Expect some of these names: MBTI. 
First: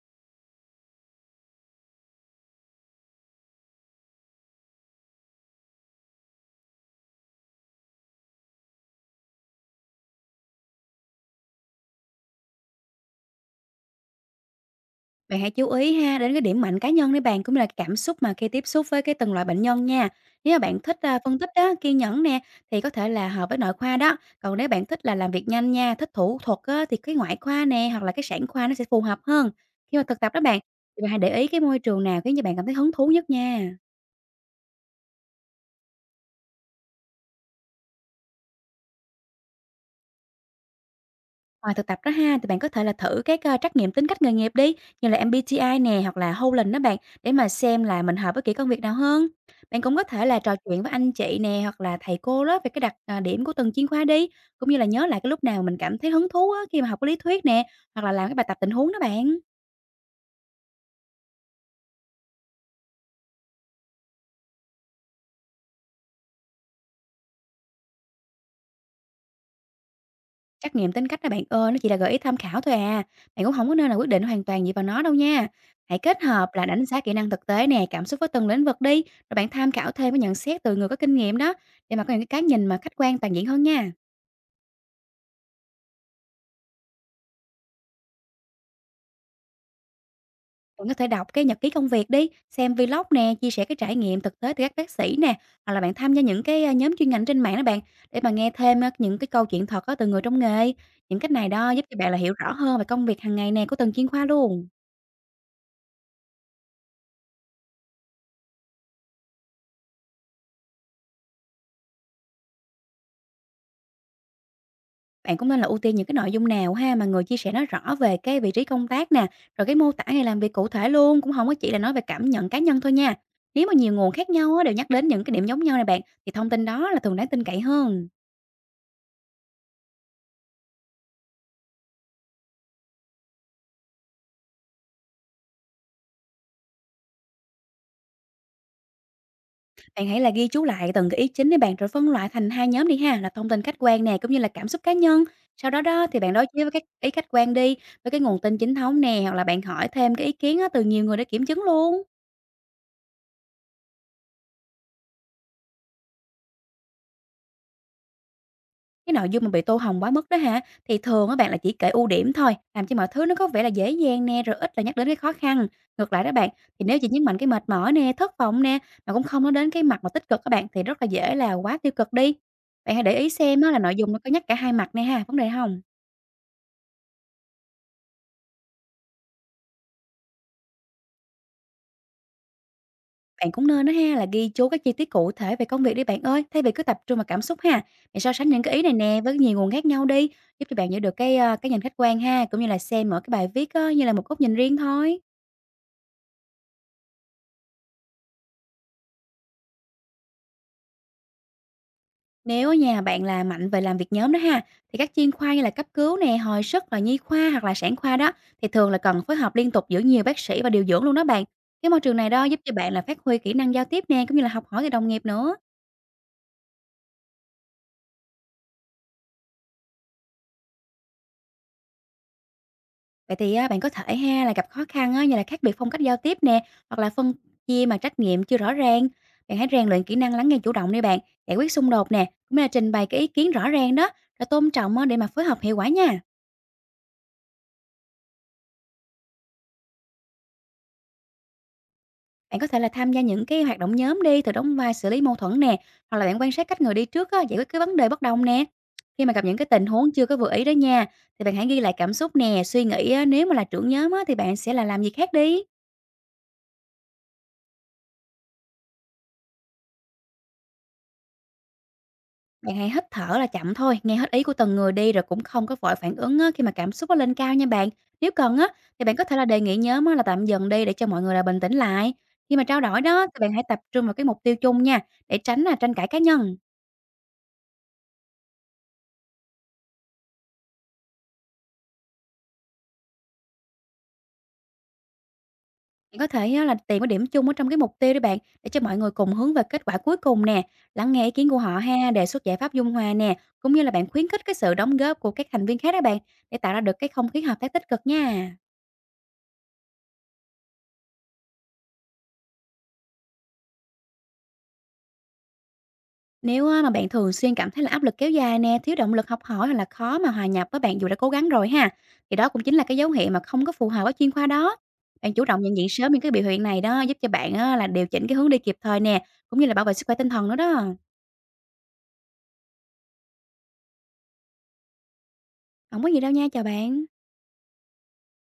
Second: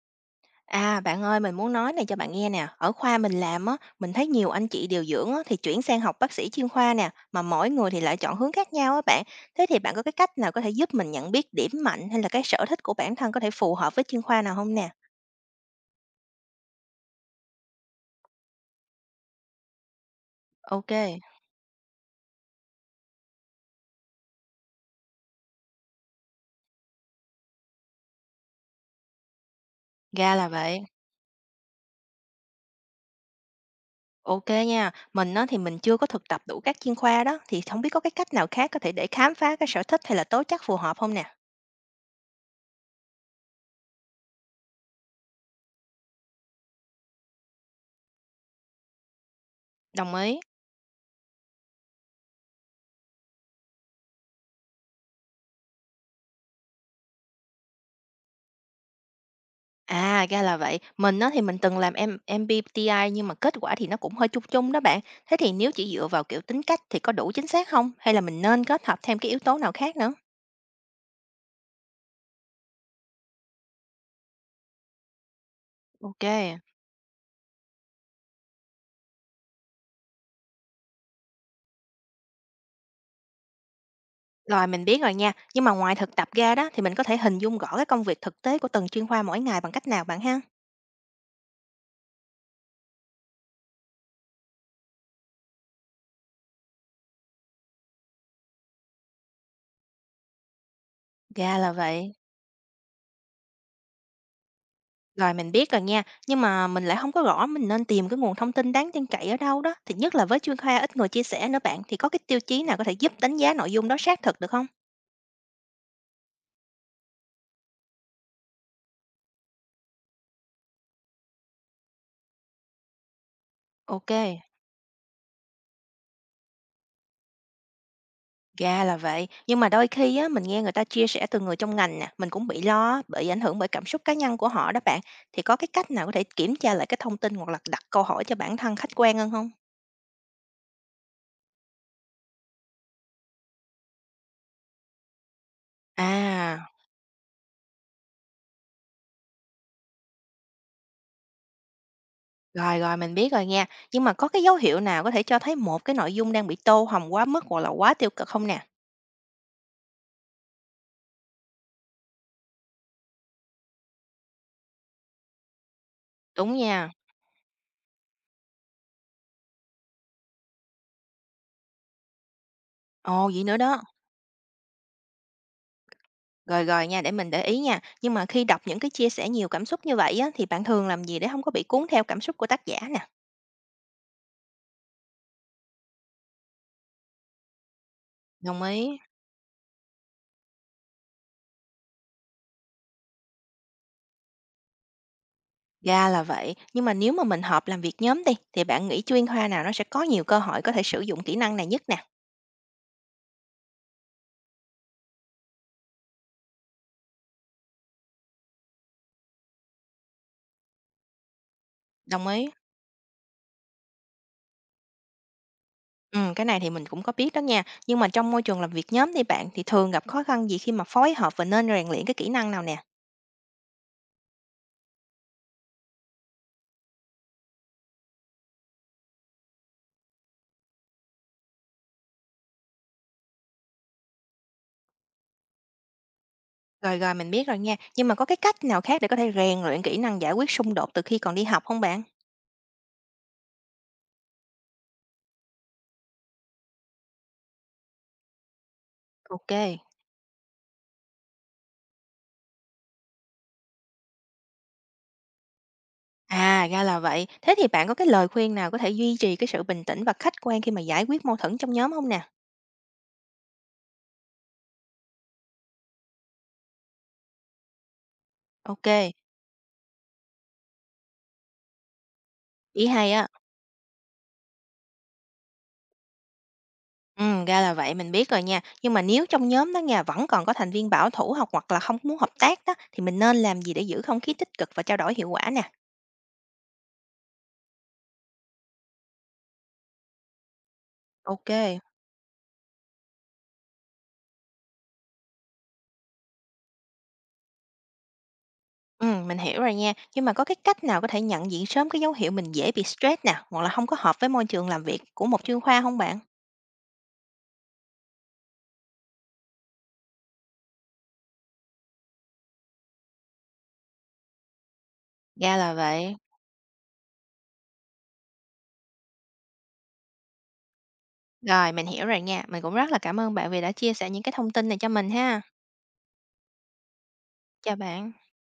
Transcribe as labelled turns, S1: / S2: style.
S1: À, bạn ơi, mình muốn nói này cho bạn nghe nè. Ở khoa mình làm á, mình thấy nhiều anh chị điều dưỡng á, thì chuyển sang học bác sĩ chuyên khoa nè, mà mỗi người thì lại chọn hướng khác nhau á bạn. Thế thì bạn có cái cách nào có thể giúp mình nhận biết điểm mạnh hay là cái sở thích của bản thân có thể phù hợp với chuyên khoa nào không nè?
S2: Bạn hãy chú ý ha đến cái điểm mạnh cá nhân để bạn cũng như là cảm xúc mà khi tiếp xúc với cái từng loại bệnh nhân nha. Nếu mà bạn
S1: Ok,
S2: thích à, phân tích đó, kiên nhẫn nè thì có thể là hợp với nội khoa đó. Còn nếu bạn thích là làm việc nhanh nha, thích thủ thuật á, thì cái ngoại khoa nè hoặc là cái sản khoa nó sẽ phù hợp hơn. Khi mà thực tập
S1: ra
S2: đó
S1: là
S2: bạn
S1: vậy.
S2: thì bạn hãy để ý cái môi trường nào khiến cho bạn cảm thấy hứng thú nhất nha.
S1: Ok nha, mình á, thì mình chưa có thực tập đủ các chuyên khoa đó, thì không biết có cái cách nào khác có thể để khám phá cái sở thích hay là tố chất phù hợp không nè.
S2: Ngoài thực tập đó ha, thì bạn có thể là thử các, trắc nghiệm tính cách nghề nghiệp đi, như là MBTI nè, hoặc là Holland đó bạn, để mà xem là mình hợp với kỹ công việc nào hơn. Bạn cũng có
S1: Đồng
S2: thể
S1: ý.
S2: là trò chuyện với anh chị nè, hoặc là thầy cô đó về cái đặc, à, điểm của từng chuyên khoa đi, cũng như là nhớ lại cái lúc nào mình cảm thấy hứng thú á, khi mà học cái lý thuyết nè, hoặc là làm cái bài tập tình huống đó bạn.
S1: À, ra là vậy. Mình á thì mình từng làm MBTI nhưng mà kết quả thì nó cũng hơi chung chung đó bạn. Thế thì nếu chỉ dựa vào kiểu tính cách thì có đủ chính xác không? Hay là mình nên kết hợp thêm cái yếu tố nào khác nữa?
S2: Trắc nghiệm tính cách đó bạn ơi, nó chỉ là gợi ý tham khảo thôi à, bạn cũng không có nên là quyết định hoàn toàn dựa vào nó đâu nha. Hãy kết
S1: Ok.
S2: hợp là đánh giá kỹ năng thực tế nè, cảm xúc với từng lĩnh vực đi, rồi bạn tham khảo thêm cái nhận xét từ người có kinh nghiệm đó, để mà có những cái nhìn mà khách quan toàn diện hơn nha.
S1: Rồi mình biết rồi nha. Nhưng mà ngoài thực tập ra đó thì mình có thể hình dung rõ cái công việc thực tế của từng chuyên khoa mỗi ngày bằng cách nào bạn ha?
S2: Bạn có thể đọc cái nhật ký công việc đi, xem vlog nè, chia sẻ cái trải nghiệm thực tế từ các bác sĩ nè, hoặc là bạn tham gia những cái, nhóm chuyên ngành trên mạng đó bạn, để mà nghe thêm á những cái câu chuyện thật á từ người trong nghề. Những cách này
S1: Ra
S2: đó
S1: là
S2: giúp cho bạn
S1: vậy.
S2: là hiểu rõ hơn về công việc hàng ngày nè của từng chuyên khoa luôn.
S1: Rồi mình biết rồi nha. Nhưng mà mình lại không có rõ mình nên tìm cái nguồn thông tin đáng tin cậy ở đâu đó. Thì nhất là với chuyên khoa ít người chia sẻ nữa bạn thì có cái tiêu chí nào có thể giúp đánh giá nội dung đó xác thực được không?
S2: Bạn cũng nên là ưu tiên những cái nội dung nào ha, mà người chia sẻ nó rõ về cái vị trí công tác nè, rồi cái mô tả ngày làm việc cụ thể luôn, cũng không có chỉ là nói về cảm nhận cá nhân thôi nha. Nếu mà nhiều
S1: Ok.
S2: nguồn khác nhau á, đều nhắc đến những cái điểm giống nhau này bạn, thì thông tin đó là thường đáng tin cậy hơn.
S1: Ra là vậy, nhưng mà đôi khi á, mình nghe người ta chia sẻ từ người trong ngành nè, mình cũng bị lo bị ảnh hưởng bởi cảm xúc cá nhân của họ đó bạn. Thì có cái cách nào có thể kiểm tra lại cái thông tin hoặc là đặt câu hỏi cho bản thân khách quan hơn không?
S2: Bạn hãy là ghi chú lại từng cái ý chính để bạn rồi phân loại thành hai nhóm đi ha, là thông tin khách quan nè, cũng như là cảm xúc cá nhân. Sau đó đó thì bạn đối chiếu
S1: À,
S2: với các ý khách quan đi, với cái nguồn tin chính thống nè, hoặc là bạn hỏi thêm cái ý kiến á, từ nhiều người để kiểm chứng luôn.
S1: rồi rồi mình biết rồi nha. Nhưng mà có cái dấu hiệu nào có thể cho thấy một cái nội dung đang bị tô hồng quá mức hoặc là quá tiêu cực không nè?
S2: Cái nội dung mà bị tô hồng quá mức đó hả? Thì thường á bạn là chỉ kể ưu điểm thôi, làm cho mọi thứ nó có vẻ là dễ dàng nè, rồi ít là nhắc đến cái khó khăn. Ngược lại đó bạn,
S1: Đúng
S2: thì
S1: nha.
S2: nếu chỉ nhấn mạnh cái mệt mỏi nè, thất vọng nè, mà cũng không nói đến cái mặt mà tích cực các bạn thì rất là dễ là quá tiêu cực đi. Bạn hãy để ý
S1: Ồ vậy nữa
S2: xem á là
S1: đó.
S2: nội dung nó có nhắc cả hai mặt nè ha, vấn đề hông?
S1: Rồi rồi nha, để mình để ý nha. Nhưng mà khi đọc những cái chia sẻ nhiều cảm xúc như vậy á, thì bạn thường làm gì để không có bị cuốn theo cảm xúc của tác giả nè?
S2: Bạn cũng nên á ha là ghi chú các chi tiết cụ thể về công việc đi bạn ơi, thay vì cứ tập trung vào cảm xúc ha. Bạn so sánh
S1: Đồng
S2: những cái ý này
S1: ý.
S2: nè với nhiều nguồn khác nhau đi, giúp cho bạn giữ được cái, cái nhìn khách quan ha, cũng như là xem mỗi cái bài viết á như là một góc nhìn riêng thôi.
S1: Ra là vậy, nhưng mà nếu mà mình hợp làm việc nhóm đi, thì bạn nghĩ chuyên khoa nào nó sẽ có nhiều cơ hội có thể sử dụng kỹ năng này nhất nè?
S2: Nếu ở nhà bạn là mạnh về làm việc nhóm đó ha, thì các chuyên khoa như là cấp cứu nè, hồi sức rồi nhi khoa hoặc là sản khoa đó thì thường là cần phối hợp liên tục giữa nhiều bác sĩ và điều dưỡng luôn đó bạn. Cái môi trường
S1: Đồng
S2: này đó
S1: ý.
S2: giúp cho bạn là phát huy kỹ năng giao tiếp nè, cũng như là học hỏi từ đồng nghiệp nữa.
S1: Ừ, cái này thì mình cũng có biết đó nha. Nhưng mà trong môi trường làm việc nhóm đi bạn thì thường gặp khó khăn gì khi mà phối hợp và nên rèn luyện cái kỹ năng nào nè?
S2: Vậy thì á, bạn có thể ha là gặp khó khăn á, như là khác biệt phong cách giao tiếp nè, hoặc là phân chia mà trách nhiệm chưa rõ ràng. Bạn hãy rèn luyện kỹ năng lắng nghe chủ động đi bạn, giải quyết xung đột nè, cũng như là trình bày cái ý kiến rõ ràng đó, rồi tôn trọng á, để mà phối hợp hiệu quả nha.
S1: Rồi rồi mình biết rồi nha. Nhưng mà có cái cách nào khác để có thể rèn luyện kỹ năng giải quyết xung đột từ khi còn đi học không bạn?
S2: Bạn có thể là tham gia những cái hoạt động nhóm đi, từ đóng vai xử lý mâu thuẫn nè, hoặc là bạn quan sát cách người đi trước á, giải quyết cái vấn đề bất đồng nè. Khi mà gặp những cái
S1: Ok.
S2: tình huống chưa có vừa ý đó nha, thì bạn hãy ghi lại cảm xúc nè, suy nghĩ á, nếu mà là trưởng nhóm á, thì bạn sẽ là làm gì khác đi.
S1: À, ra là vậy. Thế thì bạn có cái lời khuyên nào có thể duy trì cái sự bình tĩnh và khách quan khi mà giải quyết mâu thuẫn trong nhóm không nè?
S2: Bạn hãy hít thở là chậm thôi, nghe hết ý của từng người đi rồi cũng không có vội phản ứng á, khi mà cảm xúc nó lên cao nha bạn. Nếu cần á,
S1: Ok,
S2: thì bạn có thể là đề nghị nhóm á, là tạm dừng đi để cho mọi người là bình tĩnh lại. Khi mà trao
S1: ý
S2: đổi
S1: hay á.
S2: đó thì bạn hãy tập trung vào cái mục tiêu chung nha, để tránh là tranh cãi cá nhân.
S1: Ừ, ra là vậy, mình biết rồi nha. Nhưng mà nếu trong nhóm đó nha, vẫn còn có thành viên bảo thủ hoặc hoặc là không muốn hợp tác đó, thì mình nên làm gì để giữ không khí tích cực và trao đổi hiệu quả nè?
S2: Bạn có thể á là tìm cái điểm chung ở trong cái mục tiêu đi bạn, để cho mọi người cùng hướng về kết quả cuối cùng nè, lắng nghe ý
S1: Ok.
S2: kiến của họ ha, đề xuất giải pháp dung hòa nè, cũng như là bạn khuyến khích cái sự đóng góp của các thành viên khác đó bạn, để tạo ra được cái không khí hợp tác tích cực nha.
S1: Ừ, mình hiểu rồi nha. Nhưng mà có cái cách nào có thể nhận diện sớm cái dấu hiệu mình dễ bị stress nè, hoặc là không có hợp với môi trường làm việc của một chuyên khoa không bạn?
S2: Nếu á mà bạn thường xuyên cảm thấy là áp lực kéo dài nè, thiếu động lực học hỏi hoặc là khó mà hòa nhập với bạn dù đã cố gắng rồi ha, thì đó cũng chính là cái dấu hiệu mà không có phù hợp với chuyên khoa đó. Bạn chủ
S1: Ra
S2: động
S1: là
S2: nhận diện sớm
S1: vậy.
S2: những cái biểu hiện này đó, giúp cho bạn á là điều chỉnh cái hướng đi kịp thời nè, cũng như là bảo vệ sức khỏe tinh thần nữa đó.
S1: Rồi, mình hiểu rồi nha. Mình cũng rất là cảm ơn bạn vì đã chia sẻ những cái thông tin này cho mình ha.
S2: Không có gì đâu nha, chào bạn.
S1: Chào bạn.